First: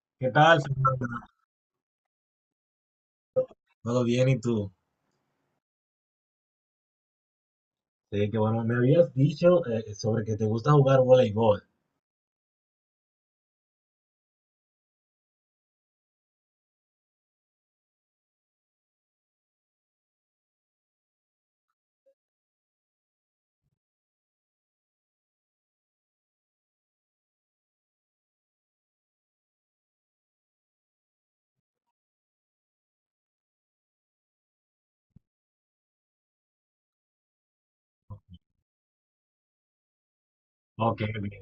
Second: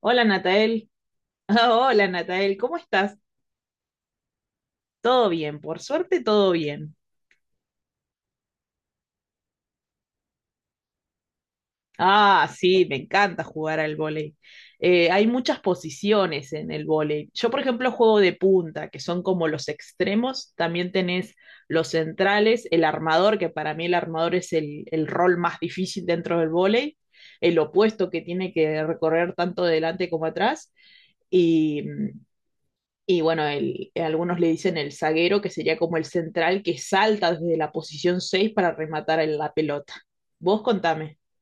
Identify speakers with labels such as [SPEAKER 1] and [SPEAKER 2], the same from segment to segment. [SPEAKER 1] Hola
[SPEAKER 2] ¿Qué tal,
[SPEAKER 1] Natael.
[SPEAKER 2] Fernanda?
[SPEAKER 1] Hola Natael, ¿cómo estás?
[SPEAKER 2] ¿Todo bien y tú?
[SPEAKER 1] Todo bien, por suerte todo bien.
[SPEAKER 2] Sí, que bueno. Me habías dicho, sobre que te gusta jugar voleibol.
[SPEAKER 1] Ah, sí, me encanta jugar al vóley. Hay muchas posiciones en el vóley. Yo, por ejemplo, juego de punta, que son como los extremos. También tenés los centrales, el armador, que para mí el armador es el rol más difícil dentro del vóley, el opuesto que tiene que recorrer tanto delante como atrás. Y bueno, algunos le dicen el zaguero, que sería como el central que salta desde la posición 6 para rematar en la pelota. Vos
[SPEAKER 2] Ok,
[SPEAKER 1] contame.
[SPEAKER 2] ok.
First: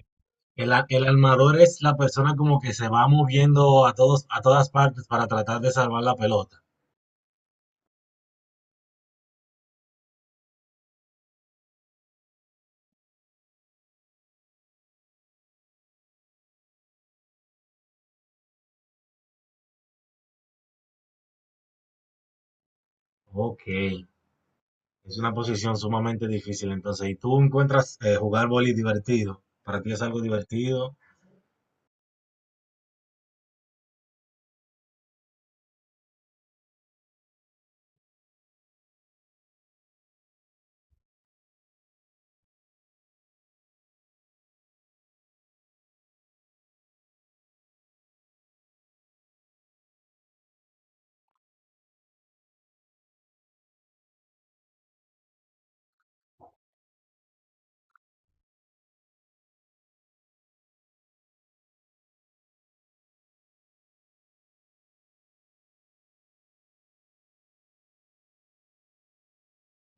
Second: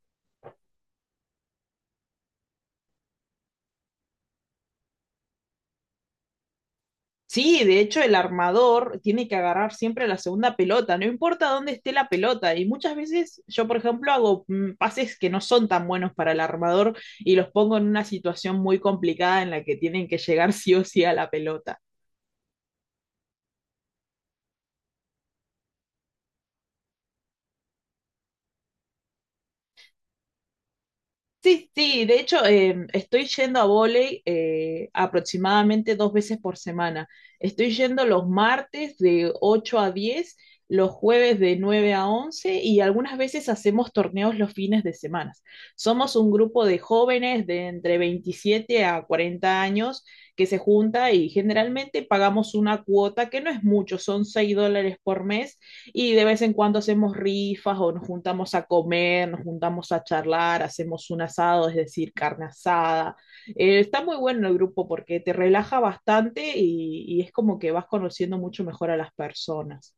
[SPEAKER 2] El armador es la persona como que se va moviendo a todos, a todas partes para tratar de salvar la pelota.
[SPEAKER 1] Sí, de hecho el armador tiene que agarrar siempre la segunda pelota, no importa dónde esté la pelota. Y muchas veces yo, por ejemplo, hago pases que no son tan buenos para el armador y los pongo en una situación muy complicada en la que tienen que llegar sí o sí a la pelota.
[SPEAKER 2] Ok, es una posición sumamente difícil entonces. ¿Y tú encuentras, jugar voleibol divertido? ¿Para ti es algo divertido?
[SPEAKER 1] Sí, sí, de hecho estoy yendo a vóley aproximadamente dos veces por semana. Estoy yendo los martes de 8 a 10, los jueves de 9 a 11, y algunas veces hacemos torneos los fines de semana. Somos un grupo de jóvenes de entre 27 a 40 años que se junta y generalmente pagamos una cuota que no es mucho, son 6 dólares por mes, y de vez en cuando hacemos rifas o nos juntamos a comer, nos juntamos a charlar, hacemos un asado, es decir, carne asada. Está muy bueno el grupo porque te relaja bastante y es como que vas conociendo mucho mejor a las personas.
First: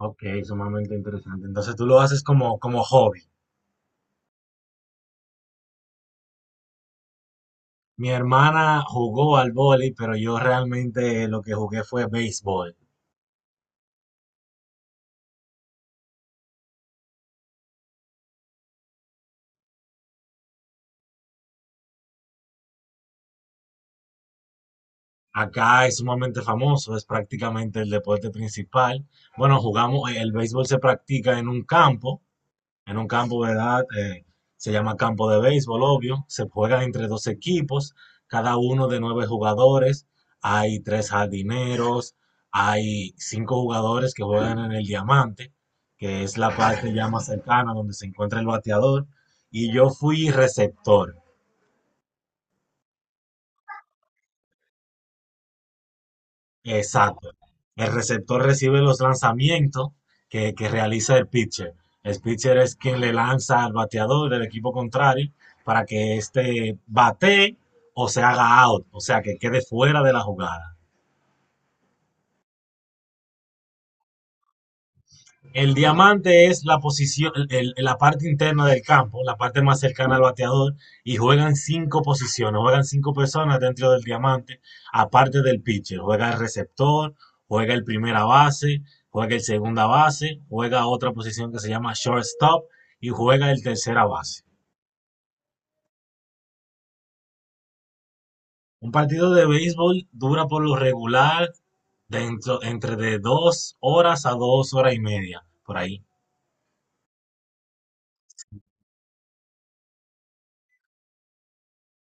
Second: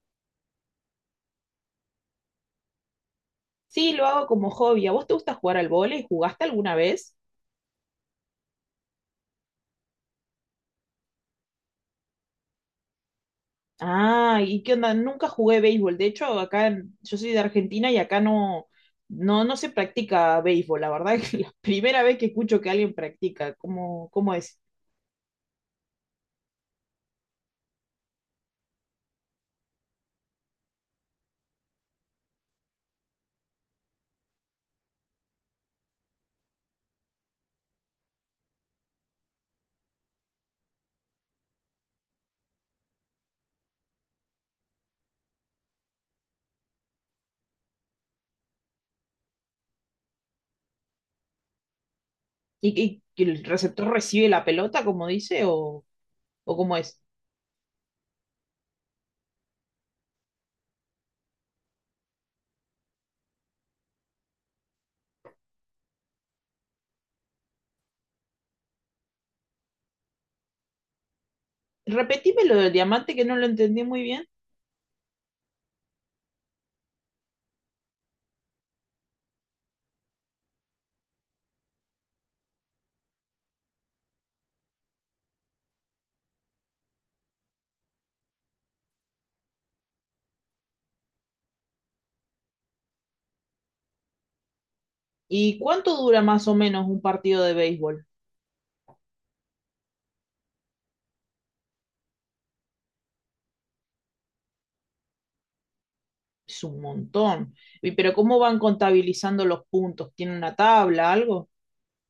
[SPEAKER 2] Ok, sumamente interesante. Entonces tú lo haces como, como hobby.
[SPEAKER 1] Sí, lo hago como hobby. ¿A vos te gusta jugar al vóley? ¿Jugaste alguna vez?
[SPEAKER 2] Mi hermana jugó al voleibol, pero yo realmente lo que jugué fue béisbol.
[SPEAKER 1] Ah, ¿y qué onda? Nunca jugué béisbol. De hecho, acá en- yo soy de Argentina y acá no, no, no se practica béisbol. La verdad es que la primera vez que escucho que alguien practica, ¿cómo es?
[SPEAKER 2] Acá es sumamente famoso, es prácticamente el deporte principal. Bueno, jugamos, el béisbol se practica en un campo, ¿verdad? Se llama campo de béisbol, obvio. Se juega entre dos equipos, cada uno de nueve jugadores. Hay tres jardineros, hay cinco jugadores que juegan en el diamante, que es la parte ya más cercana donde se encuentra el bateador. Y yo fui receptor.
[SPEAKER 1] ¿Y, que el receptor recibe la pelota, como dice, o cómo es?
[SPEAKER 2] Exacto. El receptor recibe los lanzamientos que realiza el pitcher. El pitcher es quien le lanza al bateador del equipo contrario para que éste batee o se haga out, o sea, que quede fuera de la jugada.
[SPEAKER 1] Repetime lo del diamante que no lo entendí muy bien.
[SPEAKER 2] El diamante es la posición, la parte interna del campo, la parte más cercana al bateador, y juegan cinco posiciones, juegan cinco personas dentro del diamante, aparte del pitcher. Juega el receptor, juega el primera base, juega el segunda base, juega otra posición que se llama shortstop y juega el tercera base.
[SPEAKER 1] ¿Y cuánto dura más o menos un partido de béisbol?
[SPEAKER 2] Un partido de béisbol dura por lo regular dentro, entre de dos horas a dos horas y media, por ahí.
[SPEAKER 1] Es un montón. Pero ¿cómo van contabilizando los puntos? ¿Tiene una tabla, algo?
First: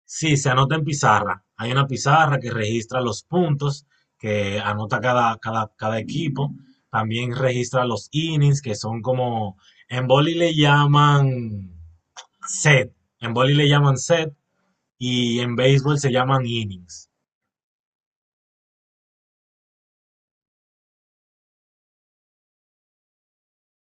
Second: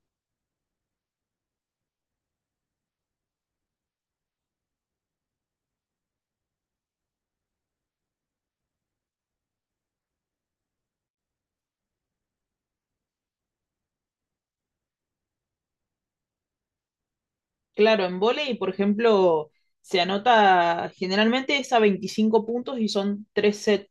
[SPEAKER 2] Sí, se anota en pizarra. Hay una pizarra que registra los puntos que anota cada equipo. También registra los innings, que son como, en boli le llaman set, en boli le llaman set, y en béisbol se llaman innings.
[SPEAKER 1] Claro, en vóley, por ejemplo, se anota generalmente es a 25 puntos y son tres sets.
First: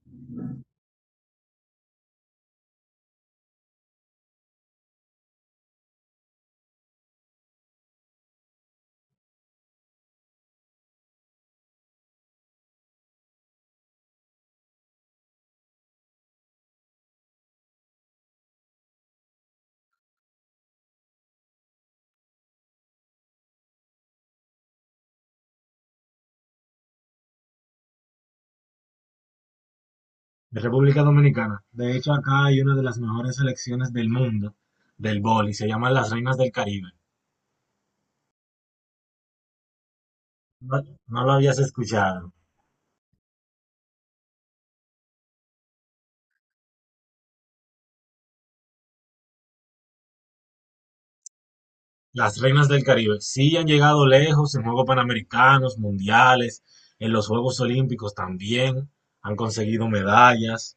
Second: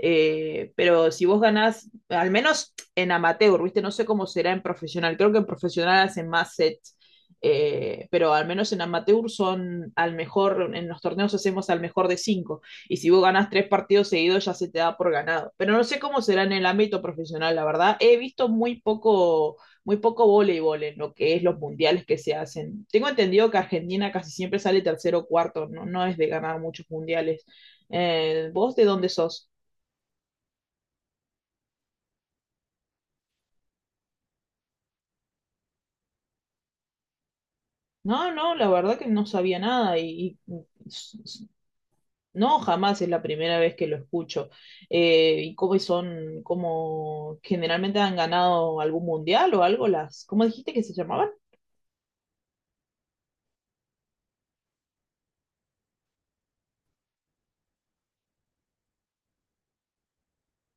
[SPEAKER 1] Pero si vos ganás, al menos en amateur, ¿viste? No sé cómo será en profesional. Creo que en profesional hacen más sets. Pero al menos en amateur son al mejor, en los torneos hacemos al mejor de cinco. Y si vos ganás tres partidos seguidos, ya se te da por ganado. Pero no sé cómo será en el ámbito profesional, la verdad. He visto muy poco voleibol en lo que es los mundiales que se hacen. Tengo entendido que Argentina casi siempre sale tercero o cuarto, no, no es de ganar muchos mundiales. ¿Vos de dónde sos?
[SPEAKER 2] De República Dominicana. De hecho, acá hay una de las mejores selecciones del mundo del boli. Se llaman las Reinas del Caribe.
[SPEAKER 1] No, no, la verdad que no sabía nada
[SPEAKER 2] No,
[SPEAKER 1] s-
[SPEAKER 2] no lo
[SPEAKER 1] s-
[SPEAKER 2] habías escuchado.
[SPEAKER 1] no, jamás es la primera vez que lo escucho. ¿Y cómo son, cómo generalmente han ganado algún mundial o algo las, ¿cómo dijiste que se llamaban?
[SPEAKER 2] Las Reinas del Caribe sí han llegado lejos en Juegos Panamericanos, Mundiales, en los Juegos Olímpicos también, han conseguido medallas.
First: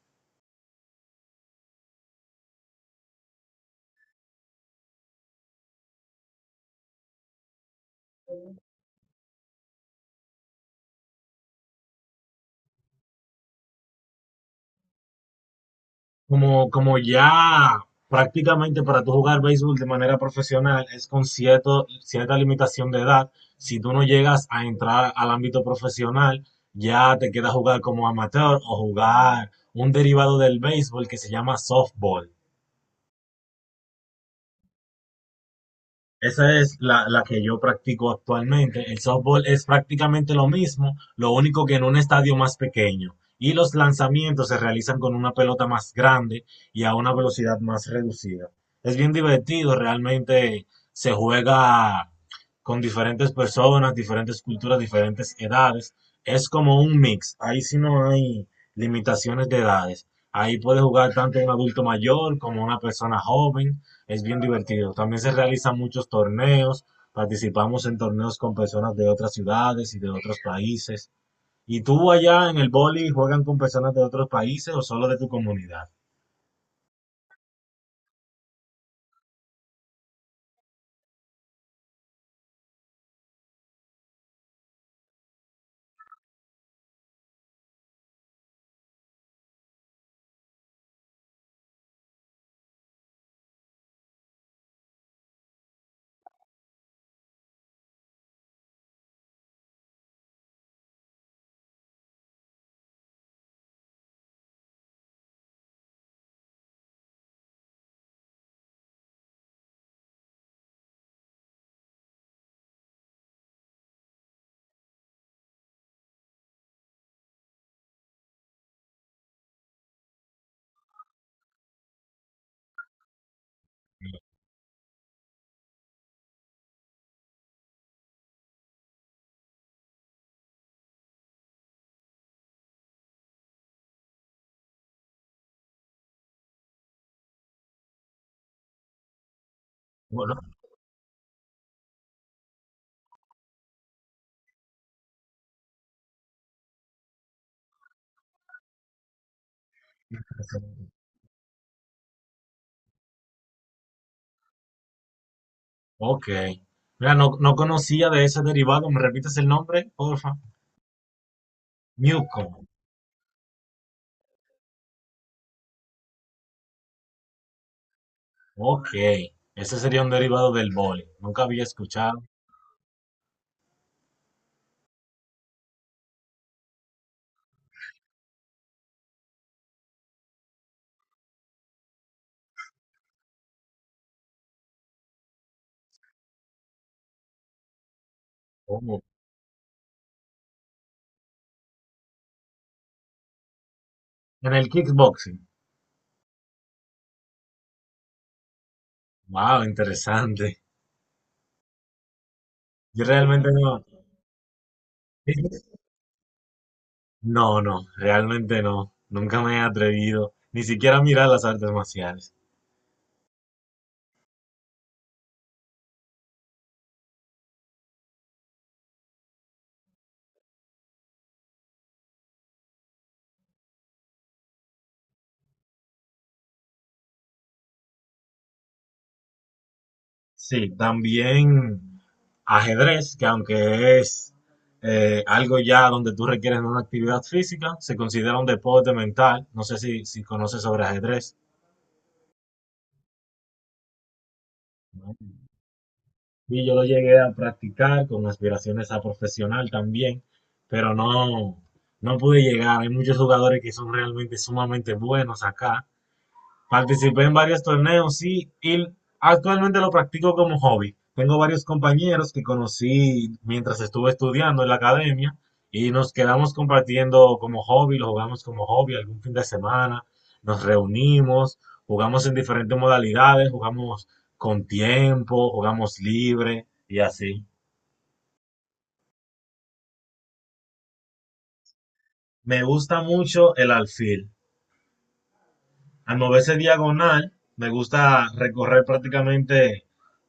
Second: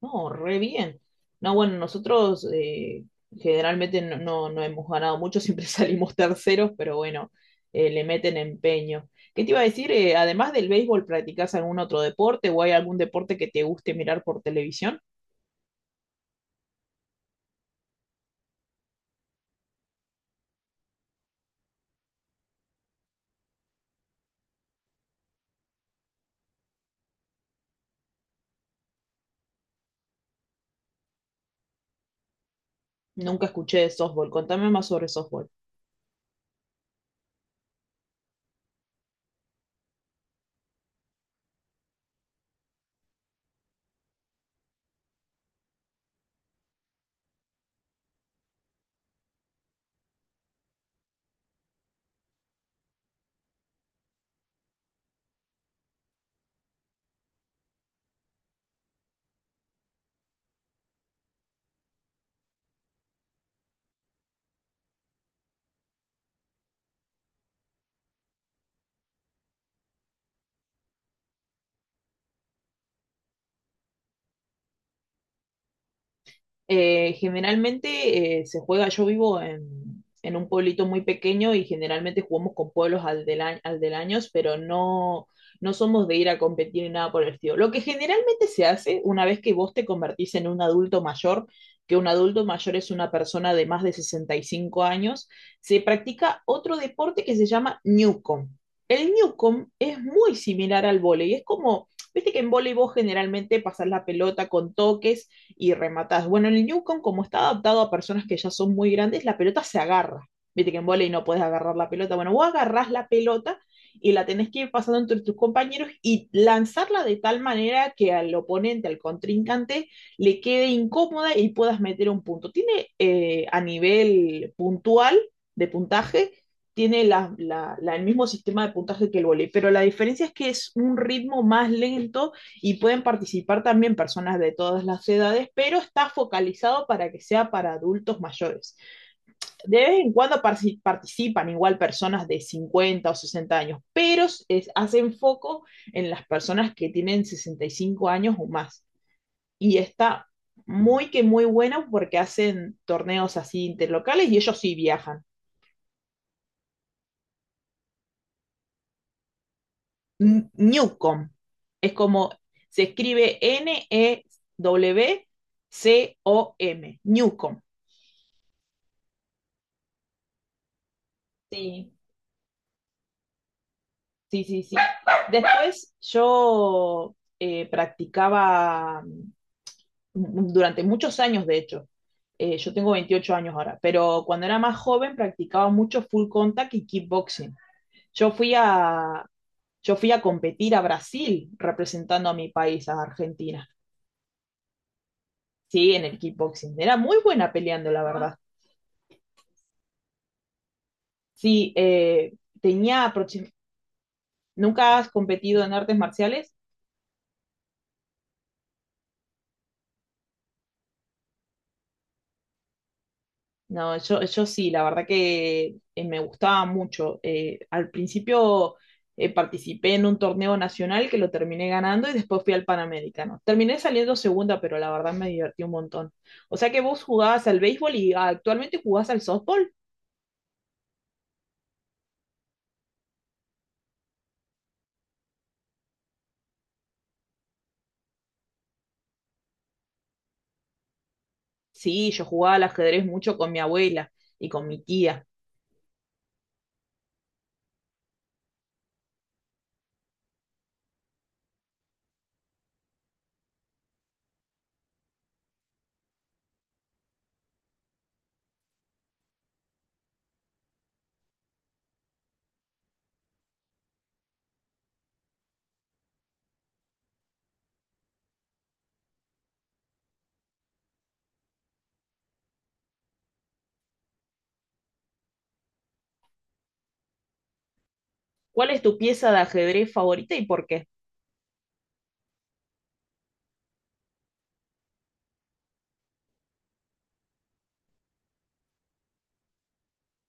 [SPEAKER 1] No, re bien. No, bueno, nosotros generalmente no, no, no hemos ganado mucho, siempre salimos terceros, pero bueno, le meten empeño. ¿Qué te iba a decir? Además del béisbol, ¿practicas algún otro deporte o hay algún deporte que te guste mirar por televisión?
[SPEAKER 2] Como, como ya prácticamente para tú jugar béisbol de manera profesional es con cierto, cierta limitación de edad, si tú no llegas a entrar al ámbito profesional, ya te queda jugar como amateur o jugar un derivado del béisbol que se llama softball.
[SPEAKER 1] Nunca escuché de softball. Contame más sobre softball.
[SPEAKER 2] Esa es la, la que yo practico actualmente. El softball es prácticamente lo mismo, lo único que en un estadio más pequeño. Y los lanzamientos se realizan con una pelota más grande y a una velocidad más reducida. Es bien divertido, realmente se juega con diferentes personas, diferentes culturas, diferentes edades. Es como un mix. Ahí sí no hay limitaciones de edades. Ahí puede jugar tanto un adulto mayor como una persona joven, es bien divertido. También se realizan muchos torneos. Participamos en torneos con personas de otras ciudades y de otros países. ¿Y tú allá en el boli juegan con personas de otros países o solo de tu comunidad?
[SPEAKER 1] Generalmente se juega, yo vivo en un pueblito muy pequeño y generalmente jugamos con pueblos alderaños, pero no, no somos de ir a competir ni nada por el estilo. Lo que generalmente se hace una vez que vos te convertís en un adulto mayor, que un adulto mayor es una persona de más de 65 años, se practica otro deporte que se llama Newcomb. El Newcomb es muy similar al vóley, es como, viste que en vóley vos generalmente pasás la pelota con toques y rematás. Bueno, en el Newcomb, como está adaptado a personas que ya son muy grandes, la pelota se agarra. Viste que en volei no puedes agarrar la pelota. Bueno, vos agarrás la pelota y la tenés que ir pasando entre tus compañeros y lanzarla de tal manera que al oponente, al contrincante, le quede incómoda y puedas meter un punto. Tiene a nivel puntual de puntaje, tiene el mismo sistema de puntaje que el voleibol, pero la diferencia es que es un ritmo más lento y pueden participar también personas de todas las edades, pero está focalizado para que sea para adultos mayores. De vez en
[SPEAKER 2] Bueno,
[SPEAKER 1] cuando participan igual personas de 50 o 60 años, pero es, hacen foco en las personas que tienen 65 años o más. Y está muy que muy bueno porque hacen torneos así interlocales y ellos sí viajan.
[SPEAKER 2] ok. Mira, no, no conocía de ese derivado. ¿Me repites el nombre, porfa?
[SPEAKER 1] Newcom es como
[SPEAKER 2] Newcomb.
[SPEAKER 1] se escribe N E W C O M, Newcom.
[SPEAKER 2] Ok. Ese sería un derivado del boli. Nunca había
[SPEAKER 1] Sí,
[SPEAKER 2] escuchado.
[SPEAKER 1] sí, sí, sí. Después yo practicaba durante muchos años, de hecho. Yo tengo 28 años ahora, pero cuando era más joven practicaba mucho full contact y kickboxing. Yo fui
[SPEAKER 2] Oh,
[SPEAKER 1] a, yo fui a competir a Brasil representando a mi país, a Argentina.
[SPEAKER 2] en el kickboxing.
[SPEAKER 1] Sí, en el kickboxing. Era muy buena peleando, la verdad.
[SPEAKER 2] Wow, interesante.
[SPEAKER 1] Sí,
[SPEAKER 2] Yo
[SPEAKER 1] tenía
[SPEAKER 2] realmente
[SPEAKER 1] aproxim-.
[SPEAKER 2] no.
[SPEAKER 1] ¿Nunca has competido en artes marciales?
[SPEAKER 2] No, no, realmente no. Nunca me he atrevido ni siquiera a mirar las artes marciales.
[SPEAKER 1] No, yo sí, la verdad que me gustaba mucho. Al principio participé en un torneo nacional que lo terminé ganando y después fui al Panamericano. Terminé saliendo segunda, pero la verdad me divertí un montón. O sea que vos jugabas al béisbol y ah, actualmente jugás al softball.
[SPEAKER 2] Sí, también ajedrez, que aunque es, algo ya donde tú requieres una actividad física, se considera un deporte mental. No sé si, si conoces sobre ajedrez.
[SPEAKER 1] Sí, yo jugaba al ajedrez mucho con mi abuela y con mi
[SPEAKER 2] ¿No?
[SPEAKER 1] tía.
[SPEAKER 2] Y yo lo llegué a practicar con aspiraciones a profesional también, pero no, no pude llegar. Hay muchos jugadores que son realmente sumamente buenos acá. Participé en varios torneos, sí, y actualmente lo practico como hobby. Tengo varios compañeros que conocí mientras estuve estudiando en la academia y nos quedamos compartiendo como hobby, lo jugamos como hobby algún fin de semana, nos reunimos, jugamos en diferentes modalidades, jugamos con tiempo, jugamos libre y así.
[SPEAKER 1] ¿Cuál es tu pieza de ajedrez favorita y por qué?
[SPEAKER 2] Me gusta mucho el alfil. Al moverse diagonal, me gusta recorrer prácticamente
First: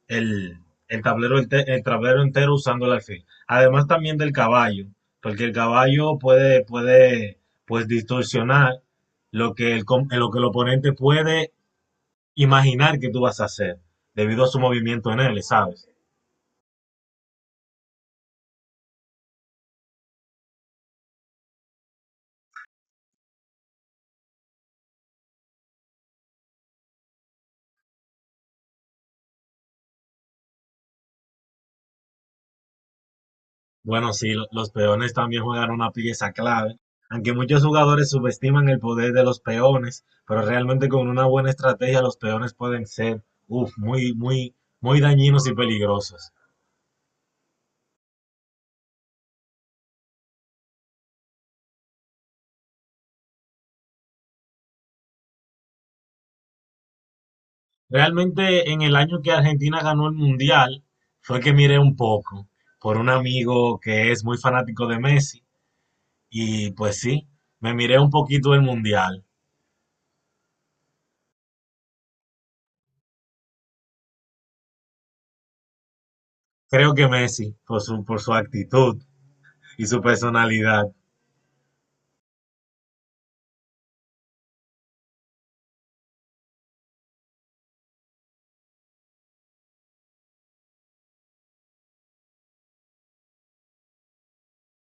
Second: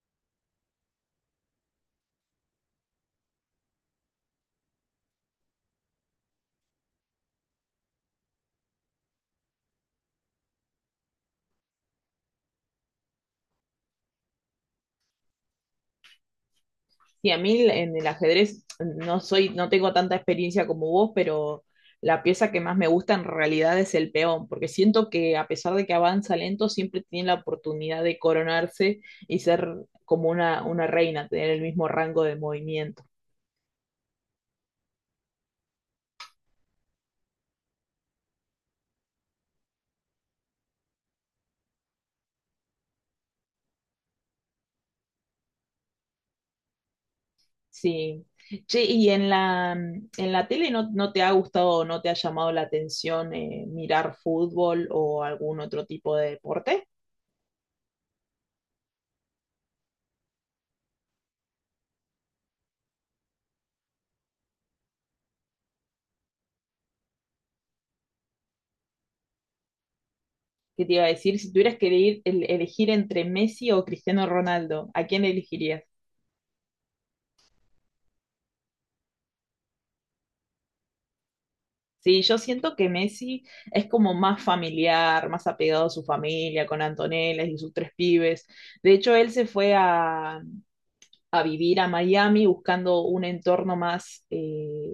[SPEAKER 2] el, el tablero, el tablero entero usando el alfil. Además también del caballo, porque el caballo puede pues distorsionar lo que el, lo que el oponente puede imaginar que tú vas a hacer, debido a su movimiento en él, ¿sabes?
[SPEAKER 1] Sí, a mí en el ajedrez no soy, no tengo tanta experiencia como vos, pero la pieza que más me gusta en realidad es el peón, porque siento que a pesar de que avanza lento, siempre tiene la oportunidad de coronarse y ser como una reina, tener el mismo rango de movimiento.
[SPEAKER 2] Bueno, sí, los peones también juegan una pieza clave. Aunque muchos jugadores subestiman el poder de los peones, pero realmente con una buena estrategia los peones pueden ser, uf, muy, muy, muy dañinos y peligrosos.
[SPEAKER 1] Sí. ¿Che, y en la tele no, no te ha gustado o no te ha llamado la atención mirar fútbol o algún otro tipo de deporte?
[SPEAKER 2] Realmente en el año que Argentina ganó el Mundial fue que miré un poco por un amigo que es muy fanático de Messi, y pues sí, me miré un poquito el Mundial.
[SPEAKER 1] ¿Qué te iba a decir? Si tuvieras que elegir, elegir entre Messi o Cristiano Ronaldo, ¿a quién elegirías?
[SPEAKER 2] Creo que Messi, por su actitud y su personalidad.
[SPEAKER 1] Sí, yo siento que Messi es como más familiar, más apegado a su familia, con Antonella y sus tres pibes. De hecho, él se fue a, vivir a Miami buscando un entorno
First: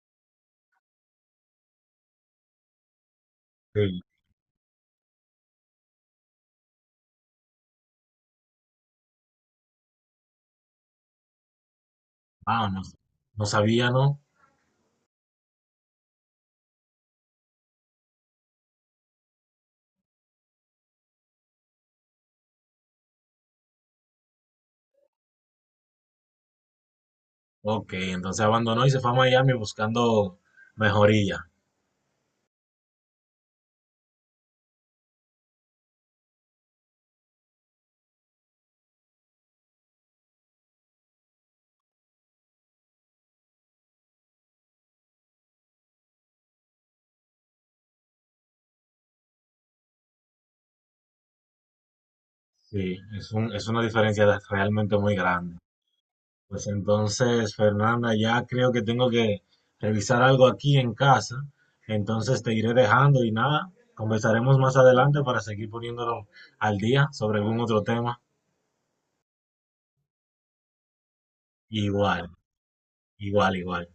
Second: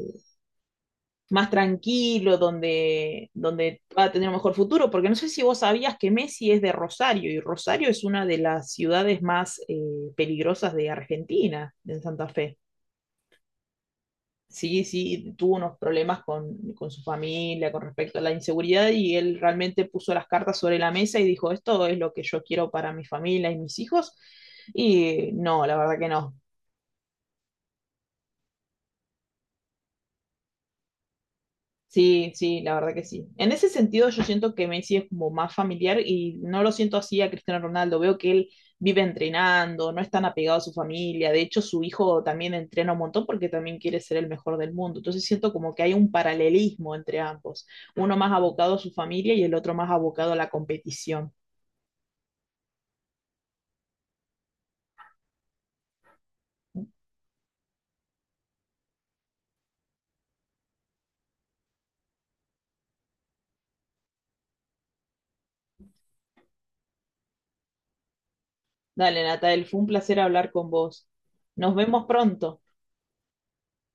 [SPEAKER 1] más tranquilo, donde
[SPEAKER 2] Sí.
[SPEAKER 1] va a tener un mejor futuro, porque no sé si vos sabías que Messi es de Rosario y Rosario es una de las ciudades más peligrosas de Argentina, en Santa Fe.
[SPEAKER 2] Ah, no, no sabía, ¿no?
[SPEAKER 1] Sí, sí, tuvo unos problemas con su familia con respecto a la inseguridad y él realmente puso las cartas sobre la mesa y dijo, esto es lo que yo quiero para mi familia y mis hijos. Y no, la verdad que no.
[SPEAKER 2] Ok, entonces abandonó y se fue a Miami buscando mejoría.
[SPEAKER 1] Sí, sí, la verdad que sí. En ese sentido, yo siento que Messi es como más familiar y no lo siento así a Cristiano Ronaldo. Veo que él vive entrenando, no es tan apegado a su familia. De hecho, su hijo también entrena un montón porque también quiere ser el mejor del mundo. Entonces siento como que hay un paralelismo entre ambos. Uno más abocado a su familia y el otro más abocado a la competición.
[SPEAKER 2] Sí, es un, es una diferencia de- realmente muy grande. Pues entonces, Fernanda, ya creo que tengo que revisar algo aquí en casa. Entonces te iré dejando y nada, conversaremos más adelante para seguir poniéndolo al día sobre algún otro tema.
[SPEAKER 1] Dale, Natael, fue un placer hablar con vos. Nos vemos
[SPEAKER 2] Igual,
[SPEAKER 1] pronto.
[SPEAKER 2] igual, igual.